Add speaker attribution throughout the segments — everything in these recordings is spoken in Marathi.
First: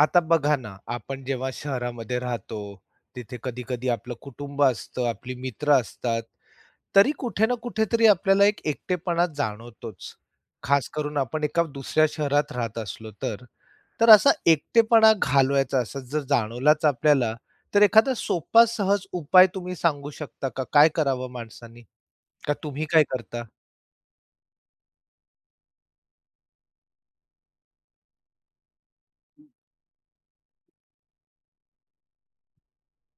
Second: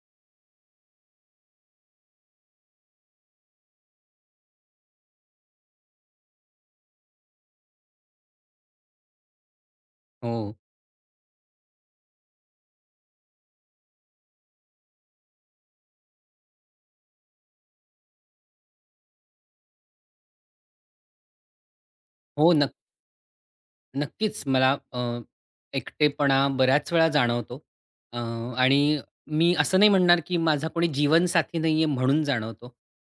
Speaker 1: आता बघा ना, आपण जेव्हा शहरामध्ये राहतो, तिथे कधी-कधी आपलं कुटुंब असतं, आपली मित्र असतात. तरी कुठे ना कुठेतरी आपल्याला एक एकटेपणा जाणवतोच.
Speaker 2: हो,
Speaker 1: खास करून आपण एका दुसऱ्या शहरात राहत असलो तर. तर असा एकटेपणा घालवायचा असा जर जाणवलाच आपल्याला, तर एखादा सोपा सहज उपाय तुम्ही सांगू शकता का? काय करावं माणसांनी? का
Speaker 2: हो. नक्क
Speaker 1: तुम्ही काय करता?
Speaker 2: नक्कीच मला एकटेपणा बऱ्याच वेळा जाणवतो अ, आणि मी असं नाही म्हणणार, की माझा कोणी जीवनसाथी नाहीये म्हणून जाणवतो.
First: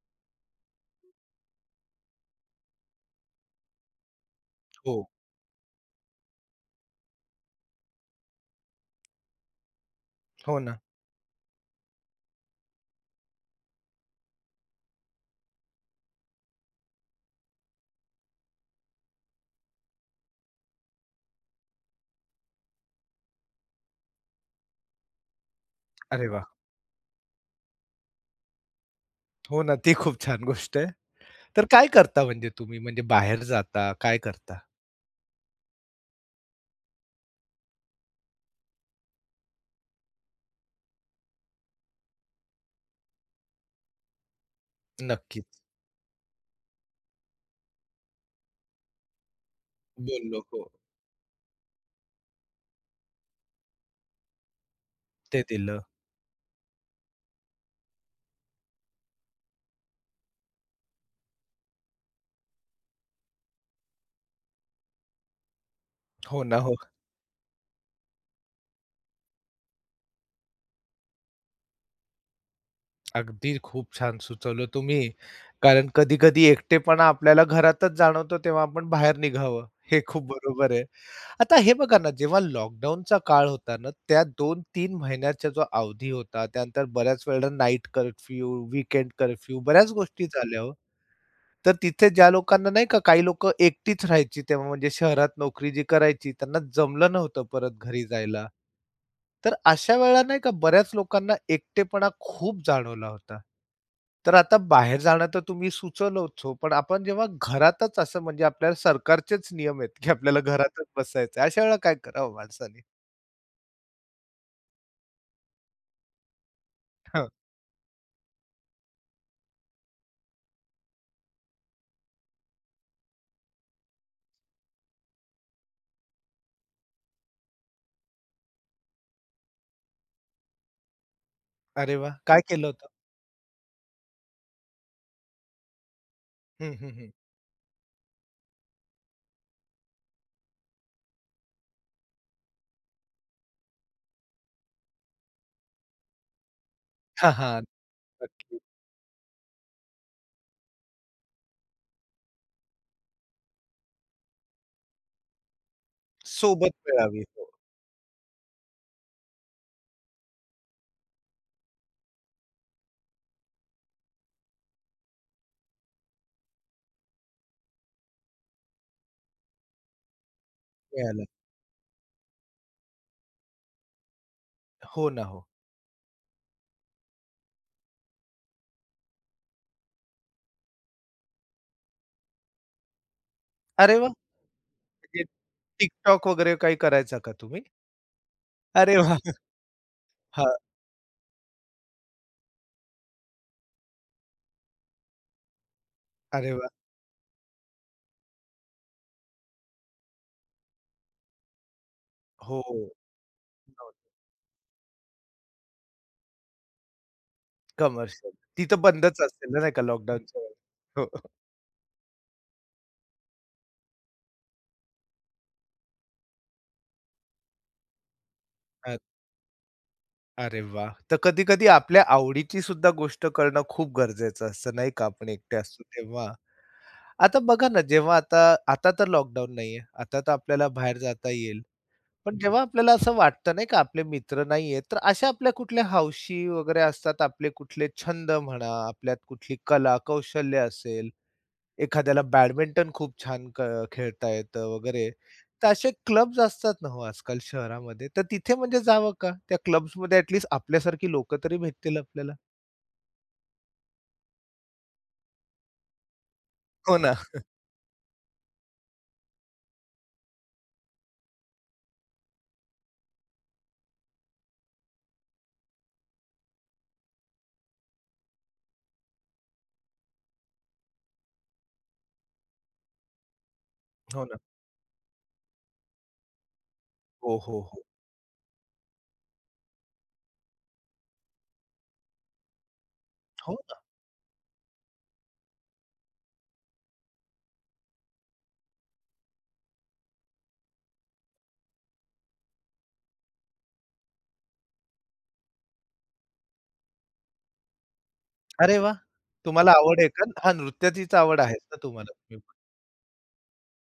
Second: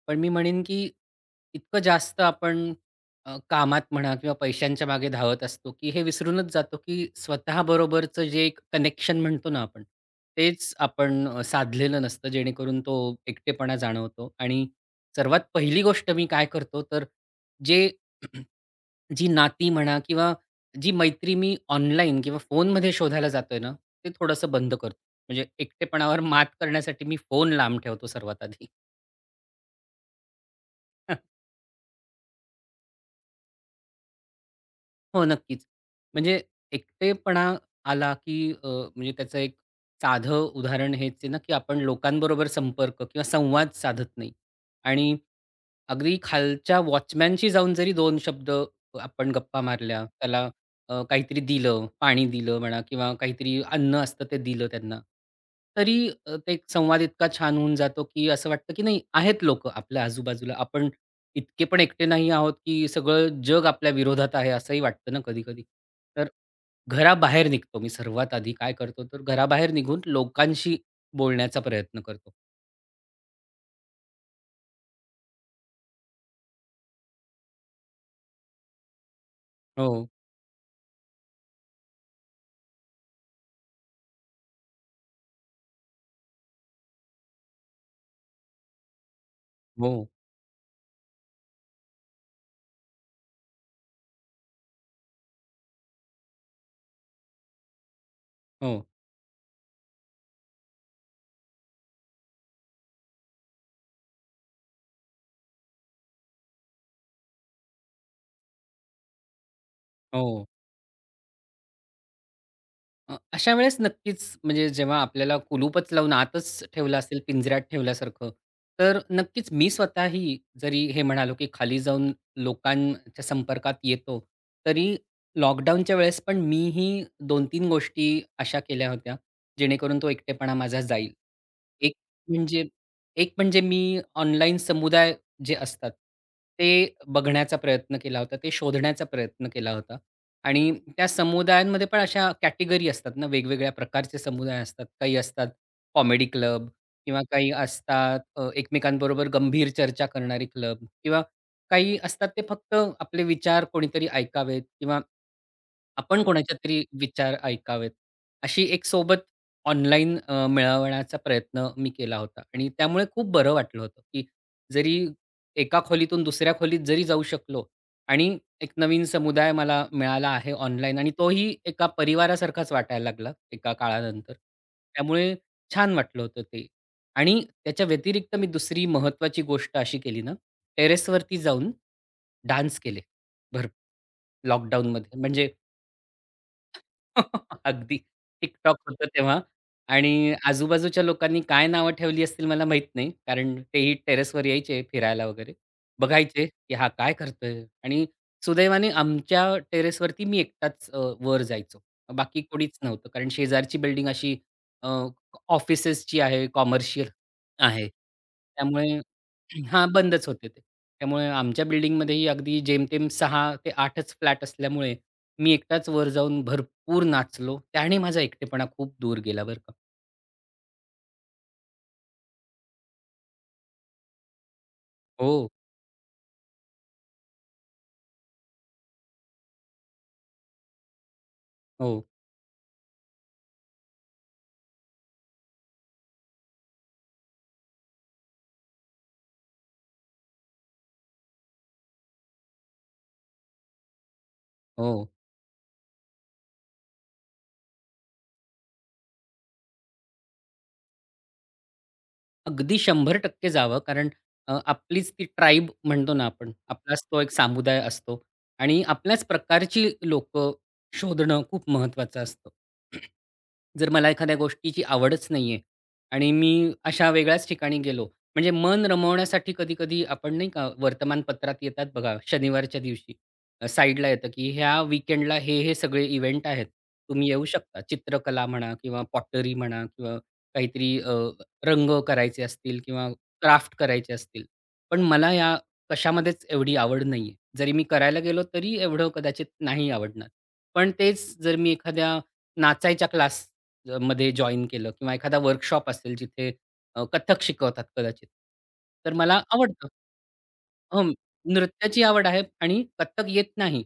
Speaker 2: पण मी म्हणेन, की इतकं जास्त आपण कामात म्हणा किंवा पैशांच्या
Speaker 1: हो,
Speaker 2: मागे धावत असतो, की हे विसरूनच जातो, की स्वतःबरोबरचं जे एक कनेक्शन म्हणतो ना आपण,
Speaker 1: हो
Speaker 2: तेच
Speaker 1: ना.
Speaker 2: आपण साधलेलं नसतं जेणेकरून तो एकटेपणा जाणवतो. आणि सर्वात पहिली गोष्ट मी काय करतो, तर जे जी नाती म्हणा किंवा जी मैत्री मी ऑनलाईन किंवा फोनमध्ये शोधायला जातोय ना, ते थोडंसं बंद करतो. म्हणजे एकटेपणावर
Speaker 1: अरे वाह!
Speaker 2: मात करण्यासाठी मी फोन लांब ठेवतो सर्वात आधी.
Speaker 1: हो ना, ती खूप छान गोष्ट आहे. तर काय करता म्हणजे तुम्ही? म्हणजे बाहेर जाता? काय करता?
Speaker 2: हो, नक्कीच. म्हणजे एकटेपणा आला की म्हणजे त्याचं एक साधं उदाहरण हेच आहे ना, की आपण लोकांबरोबर संपर्क किंवा संवाद साधत नाही आणि
Speaker 1: नक्कीच.
Speaker 2: अगदी खालच्या वॉचमॅनशी जाऊन जरी दोन शब्द आपण गप्पा मारल्या,
Speaker 1: बोललो.
Speaker 2: त्याला
Speaker 1: हो.
Speaker 2: काहीतरी दिलं, पाणी दिलं म्हणा किंवा काहीतरी अन्न असतं ते दिलं त्यांना,
Speaker 1: ते दिलं.
Speaker 2: तरी ते एक संवाद इतका छान होऊन जातो, की असं वाटतं, की नाही आहेत लोकं आपल्या आजूबाजूला. आपण इतके पण एकटे नाही आहोत, की सगळं जग आपल्या विरोधात आहे असंही वाटतं ना कधी-कधी. तर
Speaker 1: हो ना, हो.
Speaker 2: घराबाहेर निघतो मी सर्वात आधी काय करतो, तर घराबाहेर निघून लोकांशी बोलण्याचा प्रयत्न करतो.
Speaker 1: अगदी खूप छान सुचवलं तुम्ही. कारण कधी-कधी एकटेपणा आपल्याला घरातच जाणवतो, तेव्हा आपण बाहेर निघावं. हे
Speaker 2: हो,
Speaker 1: खूप बरोबर आहे. आता हे बघा ना, जेव्हा लॉकडाऊनचा काळ होता ना, त्या दोन तीन महिन्याचा जो अवधी होता, त्यानंतर बऱ्याच वेळेला नाईट कर्फ्यू, वीकेंड कर्फ्यू बऱ्याच
Speaker 2: हो,
Speaker 1: गोष्टी झाल्या हो. तर तिथे ज्या लोकांना नाही का काही लोकं एकटीच राहायची तेव्हा म्हणजे शहरात नोकरी जी करायची त्यांना जमलं नव्हतं परत घरी जायला.
Speaker 2: हो,
Speaker 1: तर अशा वेळेला नाही का बऱ्याच लोकांना एकटेपणा खूप जाणवला होता. तर आता बाहेर जाणं तर तुम्ही सुचवलंच हो, पण आपण जेव्हा घरातच असं म्हणजे आपल्याला सरकारचेच नियम आहेत, की आपल्याला
Speaker 2: हो.
Speaker 1: घरातच बसायचं अशा वेळेला काय करावं माणसाने?
Speaker 2: अशा वेळेस नक्कीच म्हणजे जेव्हा आपल्याला कुलूपच लावून आतच ठेवलं असेल,
Speaker 1: हं.
Speaker 2: पिंजऱ्यात ठेवल्यासारखं, तर नक्कीच मी स्वतःही जरी हे म्हणालो, की खाली जाऊन लोकांच्या संपर्कात येतो, तरी लॉकडाऊनच्या वेळेस पण मीही 2-3 गोष्टी अशा केल्या होत्या, जेणेकरून तो एकटेपणा माझा जाईल. एक
Speaker 1: अरे वाह! काय
Speaker 2: म्हणजे
Speaker 1: केलं होतं?
Speaker 2: एक म्हणजे मी ऑनलाईन समुदाय जे असतात,
Speaker 1: हं, हं,
Speaker 2: ते
Speaker 1: हं.
Speaker 2: बघण्याचा प्रयत्न केला होता, ते शोधण्याचा प्रयत्न केला होता. आणि त्या समुदायांमध्ये पण अशा कॅटेगरी असतात ना, वेगवेगळ्या प्रकारचे समुदाय असतात. काही असतात कॉमेडी क्लब किंवा
Speaker 1: हां,
Speaker 2: काही
Speaker 1: हां.
Speaker 2: असतात
Speaker 1: नक्की.
Speaker 2: एकमेकांबरोबर गंभीर चर्चा करणारे क्लब किंवा काही असतात ते फक्त आपले विचार कोणीतरी ऐकावेत किंवा आपण कोणाच्या
Speaker 1: सोबत
Speaker 2: तरी
Speaker 1: मिळावी.
Speaker 2: विचार
Speaker 1: हो,
Speaker 2: ऐकावेत, अशी एक सोबत ऑनलाईन मिळवण्याचा प्रयत्न मी केला होता आणि त्यामुळे खूप बरं वाटलं होतं, की जरी एका खोलीतून दुसऱ्या खोलीत जरी जाऊ शकलो आणि एक नवीन समुदाय मला मिळाला आहे ऑनलाईन आणि
Speaker 1: मिळालं.
Speaker 2: तोही एका परिवारासारखाच वाटायला लागला एका काळानंतर.
Speaker 1: हो ना,
Speaker 2: त्यामुळे
Speaker 1: हो.
Speaker 2: छान वाटलं होतं ते आणि त्याच्या व्यतिरिक्त मी दुसरी महत्त्वाची गोष्ट अशी केली ना, टेरेसवरती जाऊन डान्स केले भर
Speaker 1: अरे वाह!
Speaker 2: लॉकडाऊनमध्ये.
Speaker 1: म्हणजे
Speaker 2: म्हणजे
Speaker 1: TikTok वगैरे काही करायचा का तुम्ही?
Speaker 2: अगदी. TikTok
Speaker 1: अरे
Speaker 2: होतं
Speaker 1: वाह!
Speaker 2: तेव्हा आणि
Speaker 1: हां,
Speaker 2: आजूबाजूच्या लोकांनी काय नावं ठेवली असतील मला माहीत नाही. कारण तेही टेरेसवर यायचे फिरायला वगैरे. बघायचे,
Speaker 1: अरे वाह!
Speaker 2: की हा काय करतोय? आणि सुदैवाने आमच्या टेरेसवरती मी एकटाच वर जायचो. बाकी
Speaker 1: हो,
Speaker 2: कोणीच नव्हतं. कारण शेजारची
Speaker 1: हो.
Speaker 2: बिल्डिंग अशी ऑफिसेसची आहे, कॉमर्शियल आहे.
Speaker 1: कमर्शियल. तिथं
Speaker 2: त्यामुळे
Speaker 1: बंदच असेल ना, नाही का
Speaker 2: हां, बंदच
Speaker 1: लॉकडाऊनच्या
Speaker 2: होते ते.
Speaker 1: वेळी? हो.
Speaker 2: त्यामुळे आमच्या बिल्डिंगमध्येही अगदी जेमतेम सहा ते आठच फ्लॅट असल्यामुळे मी एकटाच वर जाऊन भरपूर नाचलो. त्याने माझा एकटेपणा
Speaker 1: अ,
Speaker 2: खूप दूर गेला बरं का.
Speaker 1: अरे वाह! तर कधी-कधी आपल्या आवडीची सुद्धा गोष्ट करणं खूप गरजेचं असतं, नाही का? आपण
Speaker 2: हो,
Speaker 1: एकटे असतो तेव्हा. आता बघा ना, जेव्हा आता आता तर लॉकडाऊन नाहीये. आता तर आपल्याला बाहेर जाता येईल.
Speaker 2: हो,
Speaker 1: पण जेव्हा आपल्याला असं वाटतं नाही का आपले मित्र नाहीये, तर अशा आपल्या कुठल्या हौशी वगैरे असतात, आपले कुठले छंद म्हणा, आपल्यात कुठली कला, कौशल्य असेल, एखाद्याला बॅडमिंटन खूप छान क खेळता येतं
Speaker 2: हो.
Speaker 1: वगैरे. तर असे क्लब्स असतात ना हो आजकाल शहरामध्ये, तर तिथे म्हणजे जावं का? त्या क्लब्समध्ये ॲटलीस्ट आपल्यासारखी लोकं तरी भेटतील आपल्याला.
Speaker 2: अगदी 100% जावं. कारण आपलीच ती ट्राइब म्हणतो ना आपण.
Speaker 1: हो
Speaker 2: आपलाच
Speaker 1: ना,
Speaker 2: तो एक समुदाय असतो आणि आपल्याच प्रकारची लोकं शोधणं खूप महत्त्वाचं असतं. जर मला एखाद्या गोष्टीची आवडच नाहीये आणि मी अशा वेगळ्याच ठिकाणी गेलो, म्हणजे मन रमवण्यासाठी कधी-कधी आपण नाही का वर्तमानपत्रात येतात बघा शनिवारच्या दिवशी साइडला
Speaker 1: हो
Speaker 2: येतं,
Speaker 1: ना.
Speaker 2: की ह्या वीकेंडला हे सगळे इव्हेंट आहेत. तुम्ही
Speaker 1: हो,
Speaker 2: येऊ
Speaker 1: हो,
Speaker 2: शकता.
Speaker 1: हो.
Speaker 2: चित्रकला म्हणा किंवा पॉटरी म्हणा किंवा काहीतरी रंग करायचे असतील किंवा
Speaker 1: हो
Speaker 2: क्राफ्ट
Speaker 1: ना.
Speaker 2: करायचे असतील. पण मला या कशामध्येच एवढी आवड नाहीये. जरी मी करायला गेलो तरी एवढं कदाचित नाही आवडणार. पण तेच जर मी एखाद्या नाचायच्या क्लास मध्ये जॉइन केलं किंवा एखादा वर्कशॉप असेल जिथे कथ्थक शिकवतात कदाचित.
Speaker 1: अरे वाह!
Speaker 2: तर मला
Speaker 1: तुम्हाला
Speaker 2: आवडतं.
Speaker 1: आवड आहे का? हां,
Speaker 2: हं,
Speaker 1: नृत्याचीच आवड आहेच ना
Speaker 2: नृत्याची आवड
Speaker 1: तुम्हाला.
Speaker 2: आहे आणि कथ्थक येत नाही.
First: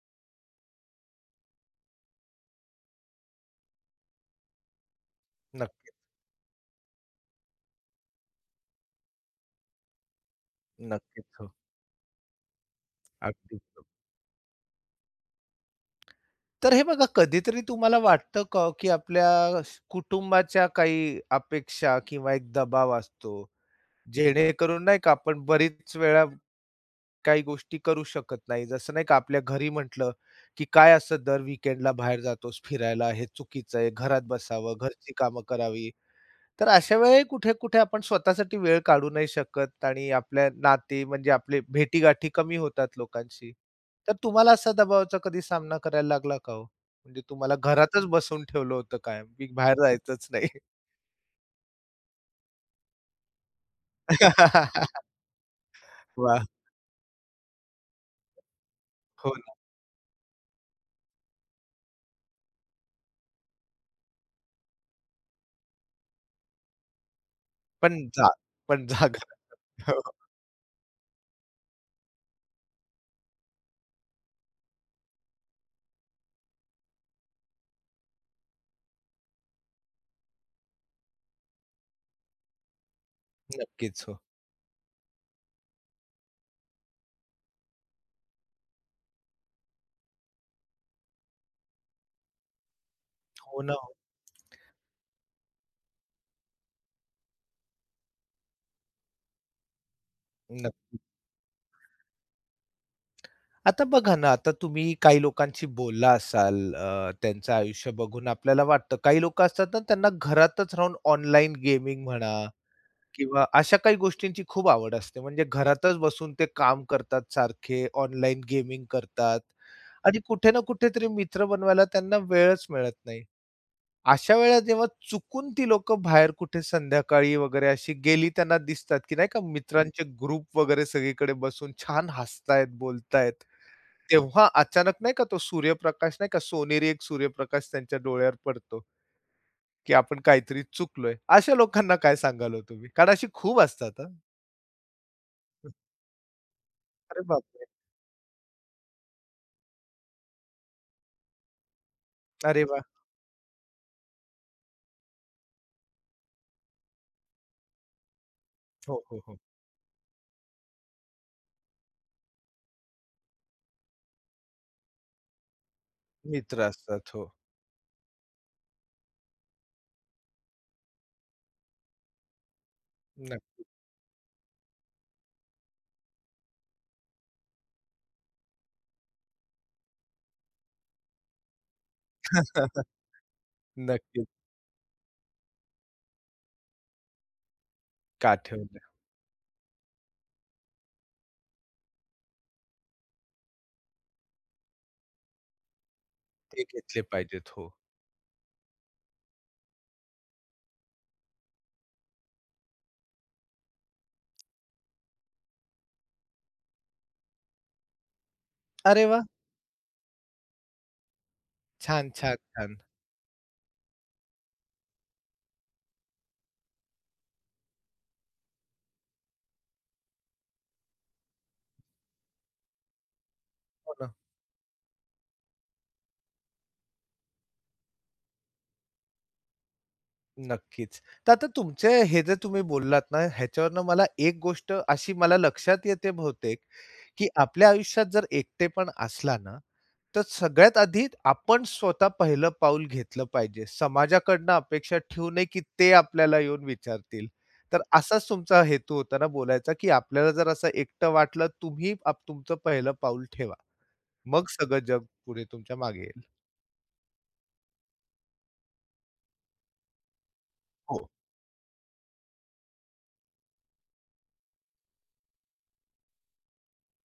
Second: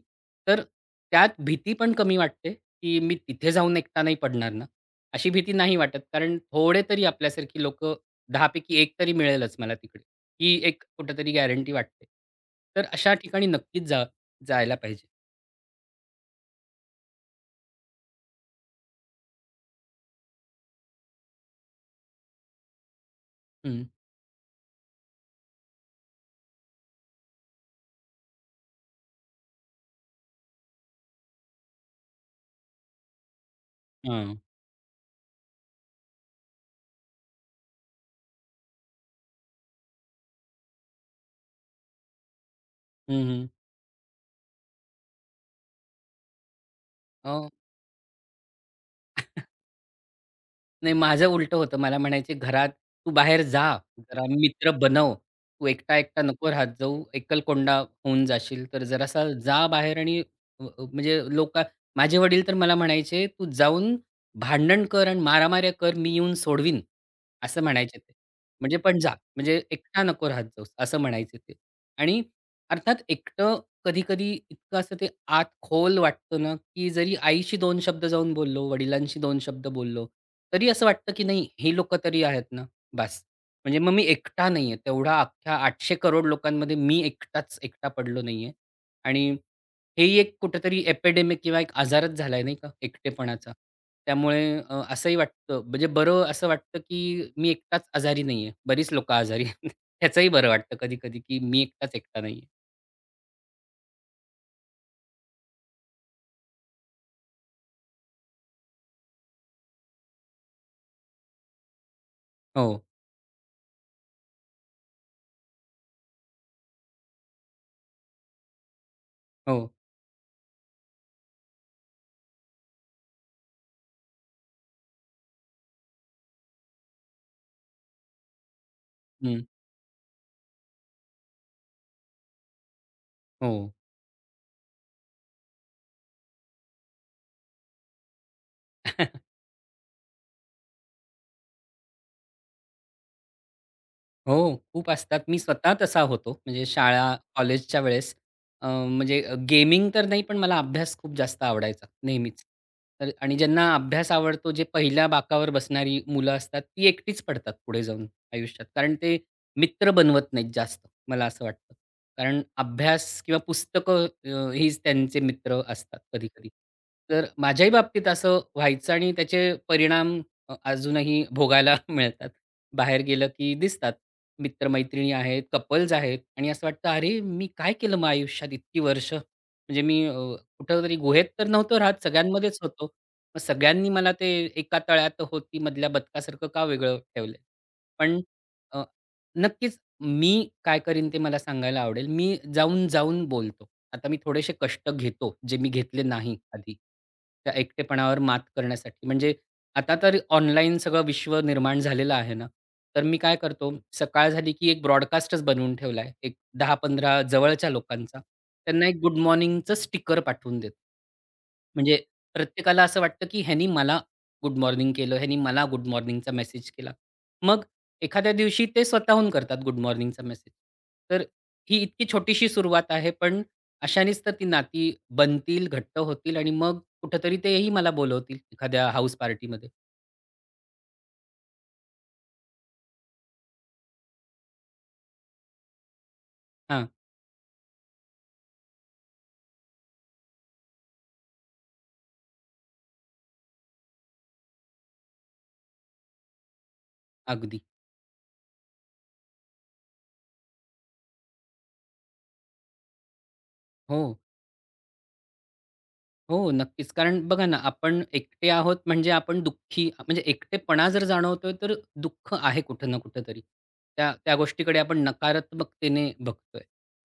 Speaker 2: तर त्यात भीती पण कमी वाटते, की मी तिथे जाऊन एकटा नाही पडणार अशी भीती नाही
Speaker 1: नक्कीच,
Speaker 2: वाटत, कारण थोडे तरी आपल्यासारखी लोक 10 पैकी 1 तरी मिळेलच मला तिकडे. ही एक
Speaker 1: नक्कीच.
Speaker 2: कुठेतरी
Speaker 1: हो.
Speaker 2: गॅरंटी वाटते. तर अशा ठिकाणी
Speaker 1: अगदी.
Speaker 2: नक्कीच जा जायला पाहिजे.
Speaker 1: तर हे बघा कधीतरी तुम्हाला वाटतं का, की आपल्या कुटुंबाच्या काही अपेक्षा किंवा एक दबाव असतो.
Speaker 2: हं.
Speaker 1: जेणेकरून नाही का आपण बरीच वेळा काही गोष्टी करू शकत नाही. जसं नाही का आपल्या घरी म्हटलं, की काय असं दर वीकेंडला बाहेर जातोस फिरायला, हे चुकीचं आहे. घरात
Speaker 2: हां.
Speaker 1: बसावं, घरची कामं करावी. तर अशा वेळी कुठे-कुठे आपण स्वतःसाठी वेळ काढू नाही शकत आणि आपल्या नाते म्हणजे आपले भेटीगाठी कमी होतात
Speaker 2: हं, हं.
Speaker 1: लोकांशी. तर तुम्हाला असा दबावाचा कधी सामना करायला लागला का हो? म्हणजे
Speaker 2: अ
Speaker 1: तुम्हाला घरातच बसवून ठेवलं होतं कायम, की बाहेर जायचंच नाही?
Speaker 2: नाही, माझं उलटं होतं. मला म्हणायचे, "घरात तू बाहेर जा, जरा मित्र बनव. तू एकटा-एकटा
Speaker 1: वाह!
Speaker 2: नको राहत जाऊ. एकलकोंडा होऊन जाशील. तर जरासा
Speaker 1: हो ना.
Speaker 2: जा बाहेर आणि अ, अ, म्हणजे लोका." माझे वडील तर मला म्हणायचे, "तू जाऊन भांडण कर आणि मारामाऱ्या कर. मी येऊन सोडवीन." असं
Speaker 1: पण
Speaker 2: म्हणायचे ते.
Speaker 1: जा
Speaker 2: म्हणजे
Speaker 1: पण
Speaker 2: "पण जा.
Speaker 1: जागा
Speaker 2: म्हणजे
Speaker 1: हो,
Speaker 2: एकटा नको राहत जाऊस." असं म्हणायचे ते. आणि अर्थात एकटं कधी-कधी इतकं असं ते आत खोल वाटतं ना, की जरी आईशी दोन शब्द जाऊन बोललो, वडिलांशी दोन शब्द बोललो, तरी असं वाटतं की नाही हे लोकं तरी आहेत ना, बस म्हणजे मग मी
Speaker 1: नक्कीच हो.
Speaker 2: एकटा नाहीये. तेवढा अख्ख्या 800 करोड लोकांमध्ये मी एकटाच एकटा पडलो नाहीये. आणि हेही एक कुठेतरी एपिडेमिक किंवा एक आजारच झालाय नाही का, एकटेपणाचा.
Speaker 1: हो ना, हो.
Speaker 2: त्यामुळे असंही वाटतं म्हणजे बरं असं वाटतं की मी एकटाच आजारी नाहीये. बरीच लोकं आजारी आहेत. ह्याचंही बरं वाटतं
Speaker 1: नक्क
Speaker 2: कधी-कधी की मी एकटाच एकटा नाहीये.
Speaker 1: आता बघा ना, आता तुम्ही काही लोकांशी बोलला असाल त्यांचं आयुष्य बघून आपल्याला वाटतं. काही लोकं असतात ना त्यांना घरातच राहून ऑनलाईन गेमिंग म्हणा
Speaker 2: हो,
Speaker 1: किंवा अशा काही गोष्टींची खूप आवड असते. म्हणजे घरातच बसून ते काम करतात सारखे, ऑनलाईन गेमिंग करतात
Speaker 2: हो.
Speaker 1: आणि कुठे ना कुठेतरी मित्र बनवायला त्यांना वेळच मिळत नाही. अशा वेळेला जेव्हा चुकून ती लोकं बाहेर कुठे संध्याकाळी वगैरे अशी गेली त्यांना दिसतात, की नाही का
Speaker 2: हं.
Speaker 1: मित्रांचे ग्रुप वगैरे सगळीकडे बसून छान हसतायत, बोलतायत.
Speaker 2: हो.
Speaker 1: तेव्हा अचानक नाही का तो सूर्यप्रकाश नाही का सोनेरी एक सूर्यप्रकाश त्यांच्या डोळ्यावर पडतो, की आपण काहीतरी चुकलोय. अशा लोकांना काय सांगाल हो तुम्ही? कारण अशी खूप असतात
Speaker 2: हो, खूप असतात. मी स्वतः तसा होतो. म्हणजे शाळा,
Speaker 1: अरे बापरे!
Speaker 2: कॉलेजच्या वेळेस म्हणजे गेमिंग तर नाही, पण मला अभ्यास खूप जास्त आवडायचा नेहमीच.
Speaker 1: अरे वाह!
Speaker 2: तर आणि ज्यांना अभ्यास आवडतो, जे पहिल्या बाकावर बसणारी मुलं असतात, ती एकटीच पडतात पुढे जाऊन आयुष्यात. कारण
Speaker 1: हो,
Speaker 2: ते
Speaker 1: हो, हो.
Speaker 2: मित्र बनवत नाहीत जास्त, मला असं वाटतं. कारण अभ्यास किंवा पुस्तकं हीच त्यांचे मित्र असतात कधी-कधी.
Speaker 1: मित्र असतात.
Speaker 2: तर
Speaker 1: हो.
Speaker 2: माझ्याही बाबतीत असं व्हायचं आणि त्याचे परिणाम अजूनही भोगायला मिळतात. बाहेर गेलं की
Speaker 1: नक्की.
Speaker 2: दिसतात. मित्र-मैत्रिणी आहेत, कपल्स आहेत आणि असं वाटतं, "अरे, मी काय केलं मग आयुष्यात इतकी वर्ष?" म्हणजे मी कुठेतरी गुहेत तर नव्हतो राहत, सगळ्यांमध्येच होतो. मग सगळ्यांनी मला
Speaker 1: नक्कीच
Speaker 2: ते एका तळ्यात होती मधल्या बदकासारखं का वेगळं ठेवलंय? पण
Speaker 1: का
Speaker 2: अ,
Speaker 1: ठेवले.
Speaker 2: नक्कीच मी काय करीन ते मला सांगायला आवडेल. मी जाऊन-जाऊन बोलतो. आता मी थोडेसे कष्ट घेतो, जे मी घेतले नाही
Speaker 1: ते
Speaker 2: आधी.
Speaker 1: घेतले पाहिजेत.
Speaker 2: त्या
Speaker 1: हो.
Speaker 2: एकटेपणावर मात करण्यासाठी. म्हणजे आता तर ऑनलाईन सगळं विश्व निर्माण झालेलं आहे ना, तर मी काय करतो, सकाळ झाली की एक ब्रॉडकास्टच बनवून ठेवला आहे. एक 10-15 जवळच्या लोकांचा. त्यांना एक
Speaker 1: अरे
Speaker 2: गुड
Speaker 1: वाह!
Speaker 2: मॉर्निंगचं स्टिकर पाठवून देतो. म्हणजे
Speaker 1: छान, छान, छान.
Speaker 2: प्रत्येकाला असं वाटतं, की ह्यानी मला गुड मॉर्निंग केलं, ह्यानी मला गुड मॉर्निंगचा मेसेज केला. मग एखाद्या दिवशी ते स्वतःहून करतात गुड मॉर्निंगचा मेसेज. तर ही इतकी छोटीशी सुरुवात आहे, पण
Speaker 1: हो ना.
Speaker 2: अशानेच तर ती नाती बनतील, घट्ट होतील आणि मग कुठेतरी तेही मला बोलवतील एखाद्या हाउस पार्टीमध्ये.
Speaker 1: नक्कीच. तर आता तुमचे हे जे तुम्ही बोललात ना, ह्याच्यावरनं मला एक गोष्ट अशी मला लक्षात येते बहुतेक,
Speaker 2: हां,
Speaker 1: की आपल्या आयुष्यात जर एकटेपण असला ना तर सगळ्यात आधी आपण स्वतः पहिलं पाऊल घेतलं पाहिजे. समाजाकडनं अपेक्षा ठेवू नये, की ते आपल्याला येऊन विचारतील.
Speaker 2: अगदी.
Speaker 1: तर असाच तुमचा हेतू होता ना बोलायचा, की आपल्याला जर असं एकटं वाटलं, तुम्ही आप तुमचं पहिलं पाऊल ठेवा.
Speaker 2: हो.
Speaker 1: मग सगळं जग पुढे तुमच्या मागे येईल.
Speaker 2: हो, नक्कीच. कारण बघा ना, आपण एकटे आहोत म्हणजे आपण दुःखी म्हणजे एकटेपणा जर
Speaker 1: हो,
Speaker 2: जाणवतोय, तर दुःख आहे कुठं ना कुठं तरी त्या त्या गोष्टीकडे आपण नकारात्मकतेने बघतोय.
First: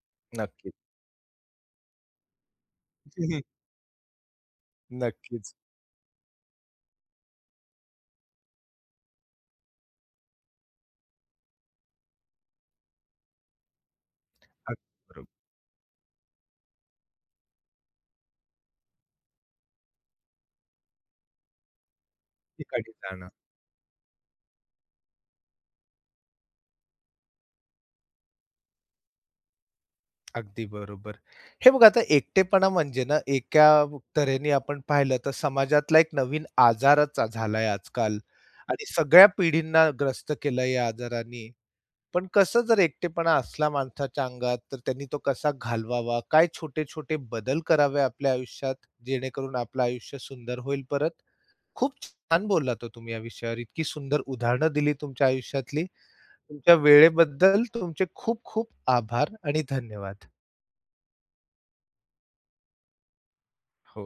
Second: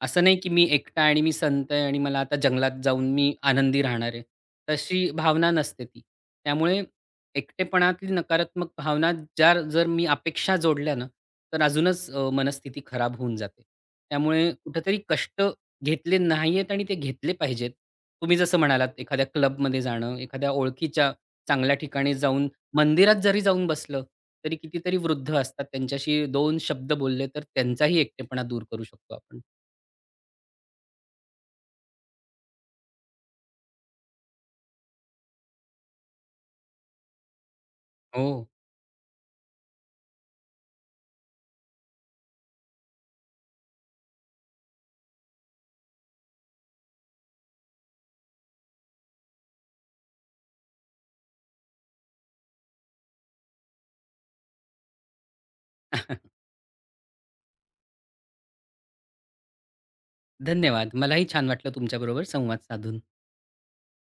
Speaker 2: असं नाही की मी
Speaker 1: नक्कीच.
Speaker 2: एकटा आणि मी संत आहे आणि मला आता जंगलात जाऊन मी आनंदी राहणार आहे. तशी भावना
Speaker 1: नक्कीच.
Speaker 2: नसते ती. त्यामुळे एकटेपणातली नकारात्मक भावना ज्या जर मी अपेक्षा जोडल्या ना, तर अजूनच मनस्थिती खराब होऊन जाते. त्यामुळे
Speaker 1: अगदी
Speaker 2: कुठेतरी
Speaker 1: बरोबर.
Speaker 2: कष्ट घेतले नाहीयेत आणि ते घेतले पाहिजेत. तुम्ही जसं म्हणालात एखाद्या क्लबमध्ये जाणं, एखाद्या ओळखीच्या चांगल्या ठिकाणी जाऊन
Speaker 1: ठिकाणी
Speaker 2: मंदिरात
Speaker 1: जाणं.
Speaker 2: जरी जाऊन बसलं, तरी कितीतरी वृद्ध असतात. त्यांच्याशी दोन शब्द बोलले तर त्यांचाही एकटेपणा दूर करू शकतो आपण.
Speaker 1: अगदी बरोबर. हे बघा आता एकटेपणा म्हणजे ना एका तऱ्हेने आपण पाहिलं तर समाजातला एक नवीन झालाय आजकाल
Speaker 2: हो.
Speaker 1: आणि सगळ्या पिढींना ग्रस्त केलं या आजाराने. पण कसं जर एकटेपणा असला माणसाच्या अंगात तर त्यांनी तो कसा घालवावा? काय छोटे-छोटे बदल करावे आपल्या आयुष्यात जेणेकरून आपलं आयुष्य सुंदर होईल परत? खूप छान बोललात हो तुम्ही या विषयावर. इतकी सुंदर उदाहरणं दिली तुमच्या आयुष्यातली. तुमच्या वेळेबद्दल तुमचे खूप खूप आभार आणि धन्यवाद.
Speaker 2: धन्यवाद. मलाही छान वाटलं तुमच्याबरोबर संवाद साधून.
Speaker 1: हो.